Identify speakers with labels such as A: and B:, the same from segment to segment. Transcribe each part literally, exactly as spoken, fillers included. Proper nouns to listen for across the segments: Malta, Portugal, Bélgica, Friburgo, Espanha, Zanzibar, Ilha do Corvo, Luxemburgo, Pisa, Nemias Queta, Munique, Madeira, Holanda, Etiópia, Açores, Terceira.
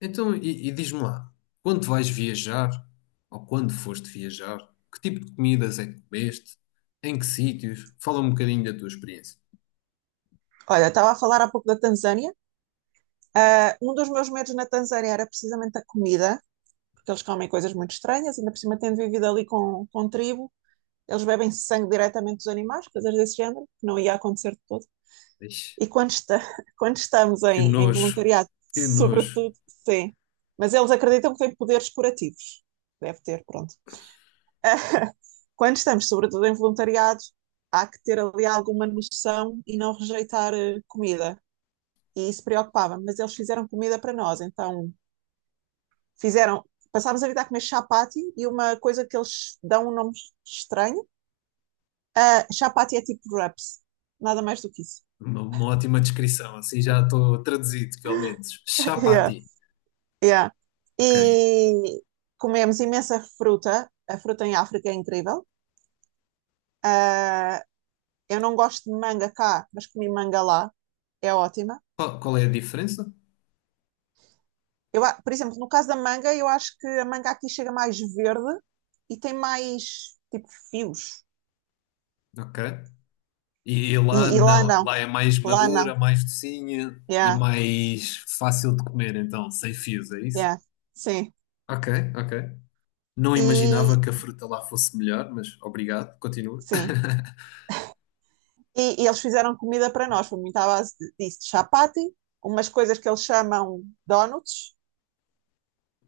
A: Então, e, e diz-me lá, quando vais viajar, ou quando foste viajar, que tipo de comidas é que comeste? Em que sítios? Fala um bocadinho da tua experiência.
B: Olha, estava a falar há pouco da Tanzânia. Ah, um dos meus medos na Tanzânia era precisamente a comida, porque eles comem coisas muito estranhas, ainda por cima tendo vivido ali com, com tribo, eles bebem sangue diretamente dos animais, coisas desse género, que não ia acontecer de todo.
A: Ixi,
B: E quando, esta- quando estamos
A: que
B: em, em
A: nojo,
B: voluntariado,
A: que nojo.
B: sobretudo, sim. Mas eles acreditam que têm poderes curativos. Deve ter, pronto. Ah, Quando estamos, sobretudo, em voluntariado, há que ter ali alguma noção e não rejeitar eh, comida e se preocupava, mas eles fizeram comida para nós, então fizeram. Passámos a vida a comer chapati e uma coisa que eles dão um nome estranho. Uh, chapati é tipo wraps, nada mais do que isso.
A: Uma, uma ótima descrição, assim já estou traduzido, pelo menos.
B: yeah,
A: Chapati.
B: yeah.
A: Ok.
B: E comemos imensa fruta, a fruta em África é incrível. Uh, eu não gosto de manga cá, mas comi manga lá, é ótima.
A: Qual, qual é a diferença?
B: Eu, por exemplo, no caso da manga, eu acho que a manga aqui chega mais verde e tem mais tipo fios.
A: Ok. E
B: E,
A: lá
B: e lá
A: não,
B: não,
A: lá é mais
B: lá
A: madura,
B: não.
A: mais docinha e
B: Yeah,
A: mais fácil de comer, então, sem fios, é isso?
B: yeah, sim.
A: Ok, ok. Não
B: E
A: imaginava que a fruta lá fosse melhor, mas obrigado, continua.
B: sim. E, e eles fizeram comida para nós, foi muito à base de- disso, de chapati, umas coisas que eles chamam donuts,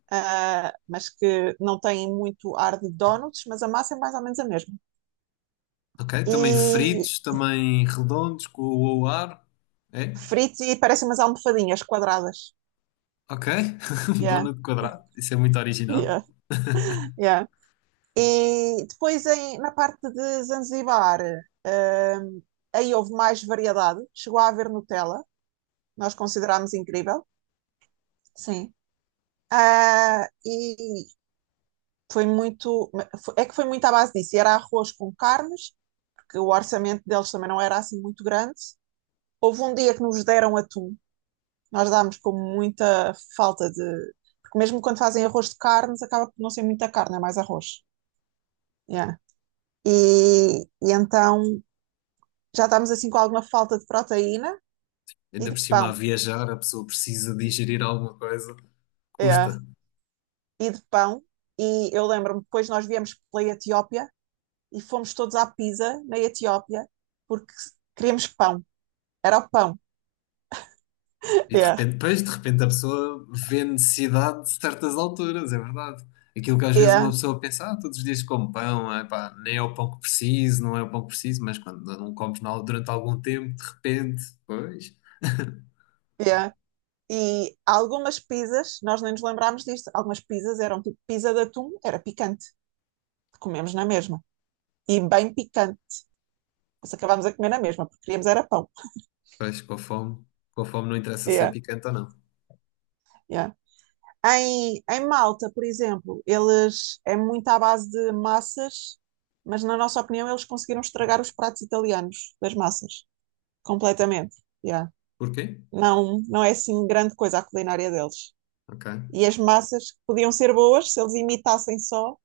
B: ah, mas que não têm muito ar de donuts, mas a massa é mais ou menos a mesma.
A: Ok, também
B: E
A: fritos, também redondos, com o ar. É?
B: fritos e parecem umas almofadinhas quadradas.
A: Ok, um
B: Yeah,
A: donut quadrado, isso é muito original.
B: yeah, yeah. E depois em- na parte de Zanzibar, ah, aí houve mais variedade, chegou a haver Nutella, nós considerámos incrível. Sim. Ah, e foi muito. É que foi muito à base disso. Era arroz com carnes, porque o orçamento deles também não era assim muito grande. Houve um dia que nos deram atum. Nós dámos com muita falta de. Porque mesmo quando fazem arroz de carnes, acaba por não ser muita carne, é mais arroz. Yeah. E, e então já estávamos assim com alguma falta de proteína e
A: Ainda
B: de
A: por cima, a
B: pão.
A: viajar, a pessoa precisa digerir alguma coisa,
B: Yeah.
A: custa.
B: E de pão. E eu lembro-me, depois nós viemos pela Etiópia e fomos todos à Pisa, na Etiópia, porque queríamos pão. Era o pão.
A: E de
B: Yeah.
A: repente, pois, de repente a pessoa vê necessidade de certas alturas, é verdade. Aquilo que às vezes uma
B: Yeah,
A: pessoa pensa, ah, todos os dias como pão, ah, pá, nem é o pão que preciso, não é o pão que preciso, mas quando não comes na- durante algum tempo, de repente, pois,
B: yeah. E algumas pizzas, nós nem nos lembrámos disto, algumas pizzas eram tipo pizza de atum, era picante, comemos na mesma. E bem picante, nós acabámos a comer na mesma, porque queríamos era pão.
A: pois, com a fome, com a fome não interessa ser
B: Yeah,
A: picante ou não.
B: yeah. Em, em Malta, por exemplo, eles é muito à base de massas, mas na nossa opinião eles conseguiram estragar os pratos italianos das massas, completamente. Yeah.
A: Porquê?
B: não, não é assim grande coisa a culinária deles.
A: Ok.
B: E as massas podiam ser boas se eles imitassem só,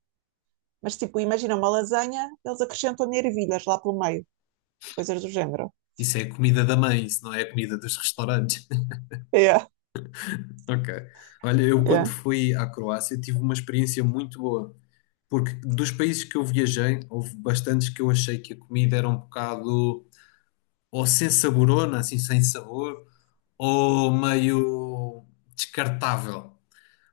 B: mas tipo, imagina uma lasanha, eles acrescentam ervilhas lá pelo meio, coisas do género.
A: Isso é a comida da mãe, isso não é a comida dos restaurantes.
B: Yeah,
A: Ok. Olha, eu quando
B: yeah,
A: fui à Croácia tive uma experiência muito boa. Porque dos países que eu viajei, houve bastantes que eu achei que a comida era um bocado ou sem saborona, assim sem sabor, ou meio descartável.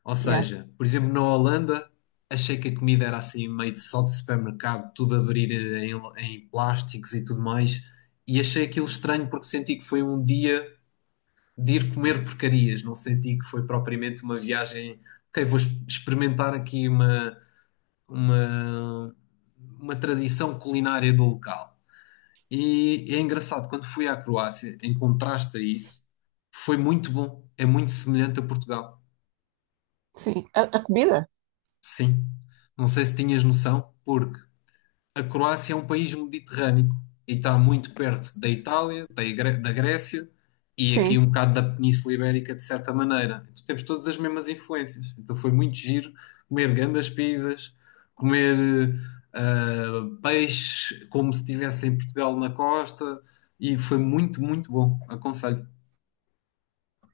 A: Ou
B: yeah.
A: seja, por exemplo, na Holanda, achei que a comida era assim meio de só de supermercado, tudo a abrir em, em plásticos e tudo mais. E achei aquilo estranho porque senti que foi um dia de ir comer porcarias, não senti que foi propriamente uma viagem. Ok, vou ex- experimentar aqui uma, uma tradição culinária do local. E é engraçado, quando fui à Croácia, em contraste a isso, foi muito bom. É muito semelhante a Portugal.
B: Sim, a, a comida,
A: Sim. Não sei se tinhas noção, porque a Croácia é um país mediterrâneo e está muito perto da Itália, da, Igre- da Grécia e aqui
B: sim,
A: um bocado da Península Ibérica, de certa maneira. Então temos todas as mesmas influências. Então foi muito giro comer grandes pizzas, comer eh, ah, peixe como se estivesse em Portugal na costa e foi muito, muito bom. Aconselho.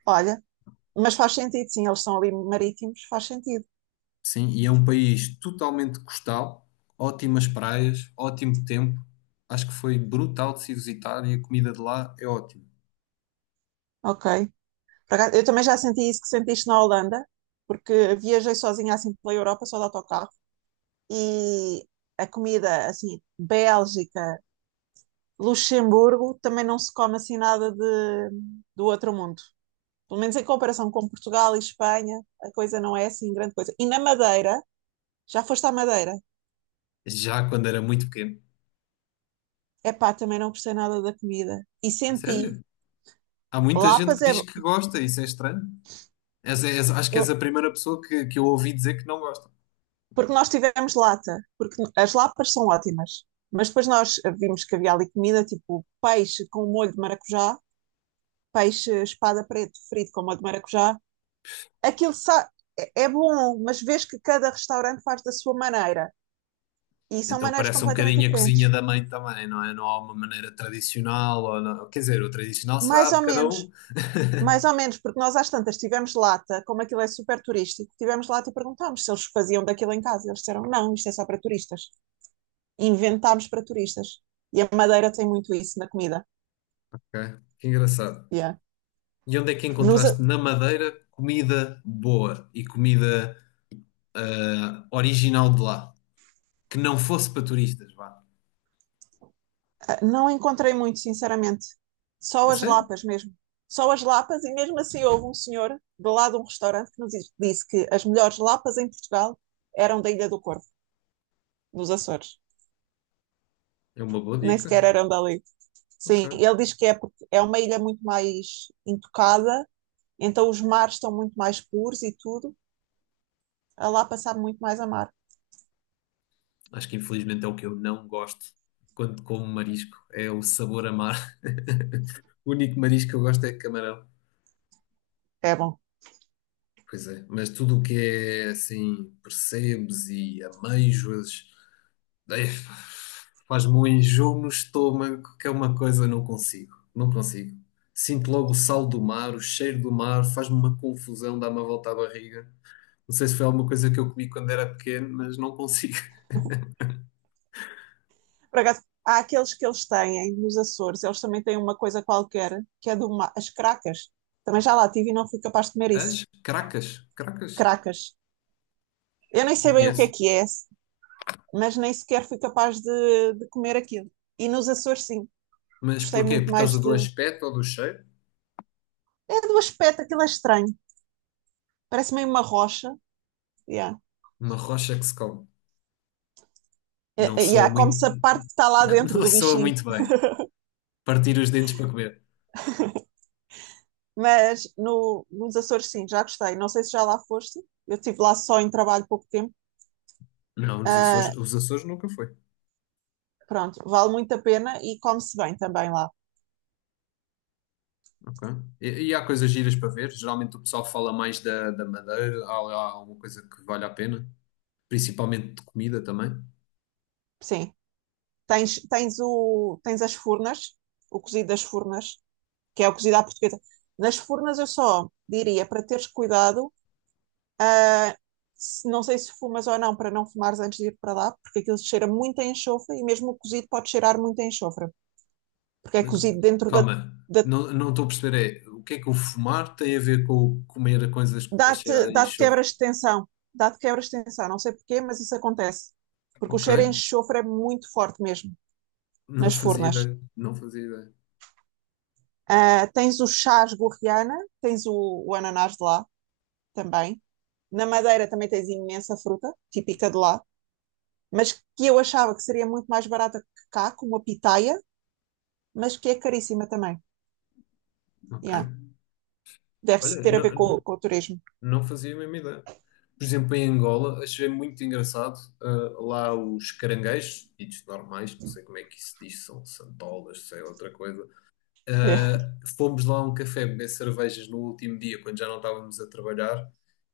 B: olha, mas faz sentido, sim, eles são ali marítimos, faz sentido,
A: Sim, e é um país totalmente costal, ótimas praias, ótimo tempo. Acho que foi brutal de se visitar e a comida de lá é ótima.
B: ok. Por acaso, eu também já senti isso que sentiste na Holanda, porque viajei sozinha assim pela Europa, só de autocarro, e a comida, assim, Bélgica, Luxemburgo também não se come assim nada de, do outro mundo. Pelo menos em comparação com Portugal e Espanha, a coisa não é assim grande coisa. E na Madeira, já foste à Madeira?
A: Já quando era muito pequeno.
B: Epá, também não gostei nada da comida. E
A: A
B: senti,
A: sério? Há muita gente
B: lapas
A: que
B: é.
A: diz que gosta, isso é estranho. És- és- acho que és a primeira pessoa que, que eu ouvi dizer que não gosta.
B: Porque nós tivemos lata, porque as lapas são ótimas. Mas depois nós vimos que havia ali comida, tipo peixe com molho de maracujá, peixe espada preto frito com molho de maracujá. Aquilo sa- é é bom, mas vês que cada restaurante faz da sua maneira. E são
A: Então
B: maneiras
A: parece um
B: completamente
A: bocadinho a cozinha
B: diferentes.
A: da mãe também, não é? Não há uma maneira tradicional, ou não- quer dizer, o tradicional será
B: Mais
A: a
B: ou
A: de cada
B: menos,
A: um.
B: mais ou menos, porque nós às tantas tivemos lata, como aquilo é super turístico, tivemos lata e perguntámos se eles faziam daquilo em casa. Eles disseram, não, isto é só para turistas. Inventámos para turistas. E a Madeira tem muito isso na comida.
A: Ok, que engraçado.
B: Yeah.
A: E onde é que
B: Nos, eh,
A: encontraste na Madeira comida boa e comida ah, original de lá? Que não fosse para turistas, vá.
B: não encontrei muito, sinceramente. Só
A: A
B: as
A: sério?
B: lapas mesmo. Só as lapas, e mesmo assim houve um senhor do lado de um restaurante que nos disse que as melhores lapas em Portugal eram da Ilha do Corvo, nos Açores.
A: É uma boa
B: Nem
A: dica.
B: sequer eram dali.
A: Ok.
B: Sim, ele diz que é porque é uma ilha muito mais intocada, então os mares estão muito mais puros e tudo, a lá passar muito mais a mar.
A: Acho que infelizmente é o que eu não gosto quando como marisco. É o sabor amar. O único marisco que eu gosto é camarão.
B: É bom.
A: Pois é, mas tudo o que é assim, percebes e ameijoas, eh, faz-me um enjoo no estômago, que é uma coisa que eu não consigo. Não consigo. Sinto logo o sal do mar, o cheiro do mar, faz-me uma confusão, dá-me a volta à barriga. Não sei se foi alguma coisa que eu comi quando era pequeno, mas não consigo.
B: Por acaso, há aqueles que eles têm nos Açores, eles também têm uma coisa qualquer, que é do mar, as cracas. Também já lá tive e não fui capaz de comer
A: As
B: isso.
A: cracas, cracas,
B: Cracas. Eu nem sei
A: não
B: bem o que é
A: conheço.
B: que é, mas nem sequer fui capaz de, de comer aquilo. E nos Açores, sim,
A: Mas
B: gostei
A: porquê?
B: muito
A: Por causa
B: mais
A: do
B: de.
A: aspecto ou do cheiro?
B: É do aspecto, aquilo é estranho. Parece meio uma rocha. Yeah.
A: Uma rocha que se come.
B: E
A: Não
B: eh,
A: soa
B: yeah,
A: muito.
B: come-se a parte que está lá dentro
A: Não
B: do
A: soa
B: bichinho.
A: muito bem. Partir os dentes para comer.
B: Mas no, nos Açores, sim, já gostei. Não sei se já lá foste. Eu estive lá só em trabalho pouco tempo.
A: Não, nos Açores,
B: Ah,
A: os Açores nunca foi.
B: Pronto, vale muito a pena e come-se bem também lá.
A: Ok. E, e há coisas giras para ver. Geralmente o pessoal fala mais da, da Madeira. Há lá alguma coisa que vale a pena. Principalmente de comida também.
B: Sim, tens, tens, o, tens as furnas, o cozido das furnas, que é o cozido à portuguesa. Nas furnas eu só diria para teres cuidado, ah, se- não sei se fumas ou não, para não fumares antes de ir para lá, porque aquilo cheira muito a enxofre e mesmo o cozido pode cheirar muito a enxofre. Porque é
A: Da-
B: cozido dentro da.
A: Calma,
B: da
A: não, não estou a perceber. É, o que é que o fumar tem a ver com o comer coisas a cheirar
B: dá-te
A: a
B: dá
A: enxofre?
B: quebras de tensão. Dá-te quebras de tensão. Não sei porquê, mas isso acontece. Porque o
A: Ok.
B: cheiro em enxofre é muito forte mesmo
A: Não
B: nas
A: fazia
B: furnas.
A: ideia. Não fazia ideia.
B: Uh, tens o chás gorriana, tens o, o ananás de lá também. Na Madeira também tens imensa fruta, típica de lá, mas que eu achava que seria muito mais barata que cá, como a pitaia, mas que é caríssima também.
A: Ok.
B: Yeah. Deve-se
A: Olha,
B: ter a ver
A: não.
B: com, com o turismo.
A: Não fazia a mesma ideia. Por exemplo, em Angola, achei muito engraçado ah, lá os caranguejos, ditos normais, não sei como é que isso diz, são santolas, sei outra coisa. Ah, fomos lá a um café beber cervejas no último dia, quando já não estávamos a trabalhar,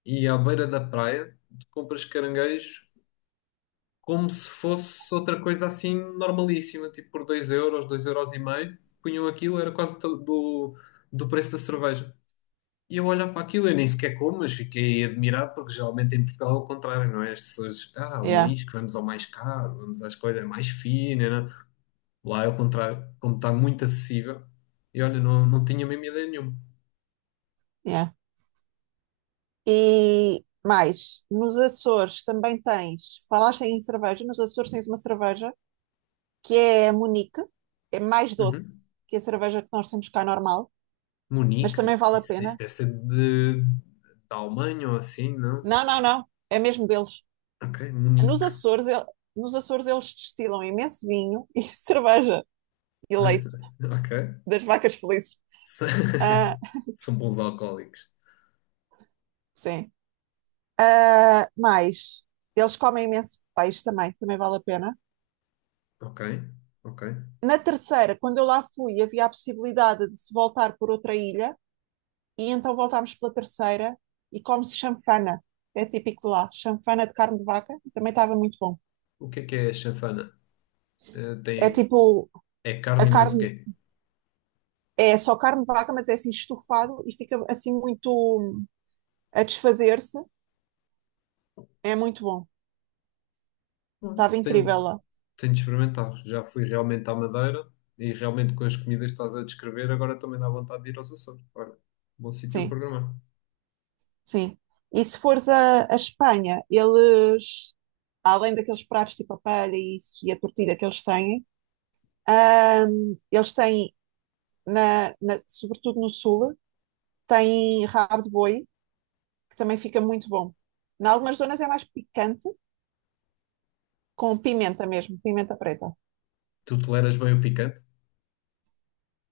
A: e à beira da praia, compras caranguejos como se fosse outra coisa assim normalíssima, tipo por dois euros, dois euros e meio, punham aquilo, era quase do, do preço da cerveja. E eu olhar para aquilo, eu nem sequer como, mas fiquei admirado porque geralmente em Portugal é o contrário, não é? As pessoas, ah, o
B: Yeah,
A: marisco, vamos ao mais caro, vamos às coisas é mais finas, não é? Lá é o contrário, como está muito acessível. E olha, não, não tinha mesmo ideia nenhuma.
B: yeah. E mais, nos Açores também tens, falaste em cerveja, nos Açores tens uma cerveja que é a Munique, é mais doce
A: Uhum.
B: que a cerveja que nós temos cá normal, mas
A: Munique,
B: também vale a
A: isso, isso
B: pena.
A: deve ser de, da Alemanha ou assim, não?
B: Não, não, não, é mesmo deles.
A: Ok,
B: Nos
A: Munique.
B: Açores, el- nos Açores eles destilam imenso vinho e cerveja e
A: Olha,
B: leite
A: ok.
B: das vacas felizes.
A: S-
B: Ah,
A: São bons alcoólicos.
B: sim. Ah, mais, eles comem imenso peixe também, também vale a pena.
A: Ok, ok.
B: Na terceira, quando eu lá fui, havia a possibilidade de se voltar por outra ilha e então voltámos pela terceira e come-se chanfana. É típico de lá, chanfana de carne de vaca, também estava muito bom.
A: O que é que é a chanfana? Eh,
B: É
A: tem,
B: tipo,
A: é
B: a
A: carne e mais o
B: carne
A: quê?
B: é só carne de vaca, mas é assim estufado e fica assim muito hum, a desfazer-se. É muito bom.
A: Hum.
B: Estava
A: Tenho,
B: incrível lá.
A: tenho de experimentar. Já fui realmente à Madeira e realmente com as comidas que estás a descrever, agora também dá vontade de ir aos Açores. Olha, bom sítio a
B: Sim,
A: programar.
B: sim. E se fores a, a Espanha, eles, além daqueles pratos tipo a paella e isso, e a tortilha que eles têm, hum, eles têm, na, na- sobretudo no sul, têm rabo de boi, que também fica muito bom. Em algumas zonas é mais picante, com pimenta mesmo, pimenta preta.
A: Tu toleras bem o picante?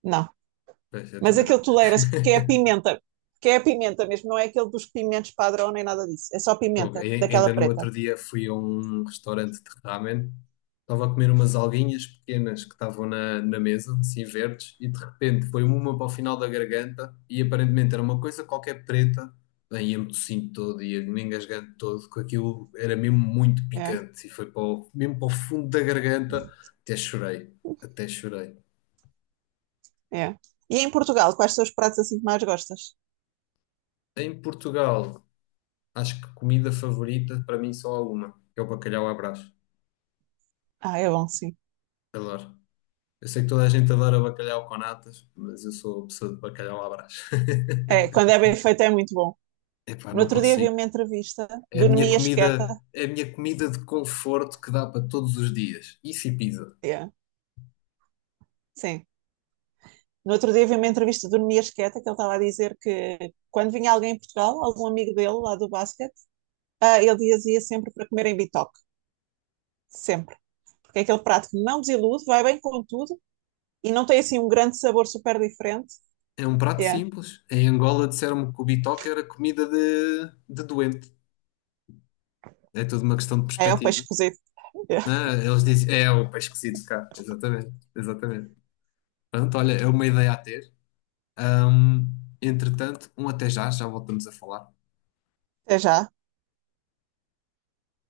B: Não,
A: Pois, eu
B: mas
A: também não.
B: aquele tolera-se porque é a pimenta, porque é a pimenta mesmo, não é aquele dos pimentos padrão nem nada disso, é só
A: Fogo.
B: pimenta,
A: Ai- Ainda
B: daquela
A: no
B: preta.
A: outro dia fui a um restaurante de ramen, estava a comer umas alguinhas pequenas que estavam na, na mesa, assim verdes, e de repente foi uma para o final da garganta e aparentemente era uma coisa qualquer preta. Bem, ia-me tossindo todo, ia me engasgando todo, com aquilo era mesmo muito
B: É,
A: picante e foi para o- mesmo para o fundo da garganta, até chorei, até chorei.
B: é. E em Portugal, quais são os pratos assim que mais gostas?
A: Em Portugal, acho que comida favorita para mim só há uma, que é o bacalhau à Brás.
B: Ah, é bom, sim.
A: Adoro. Eu sei que toda a gente adora bacalhau com natas, mas eu sou pessoa de bacalhau à Brás.
B: É, quando é bem feito é muito bom.
A: Epá,
B: No
A: não
B: outro dia vi
A: consigo.
B: uma entrevista
A: É a
B: do
A: minha
B: Nemias Queta,
A: comida, é a minha comida de conforto que dá para todos os dias. Isso e pizza.
B: é, sim. No outro dia vi uma entrevista do Nemias Queta que ele estava a dizer que quando vinha alguém em Portugal, algum amigo dele lá do basquete, ah, ele dizia sempre para comer em bitoque, sempre. Porque é aquele prato que não desilude, vai bem com tudo e não tem assim um grande sabor super diferente.
A: É um prato
B: Yeah.
A: simples. Em Angola disseram-me que o bitoque era comida de, de doente. É tudo uma questão de
B: É o peixe
A: perspectiva.
B: cozido. Yeah.
A: Ah, eles dizem, é o peixe cozido cá. Exatamente, exatamente. Pronto, olha, é uma ideia a ter. Hum, entretanto, um até já, já voltamos a falar.
B: Até já.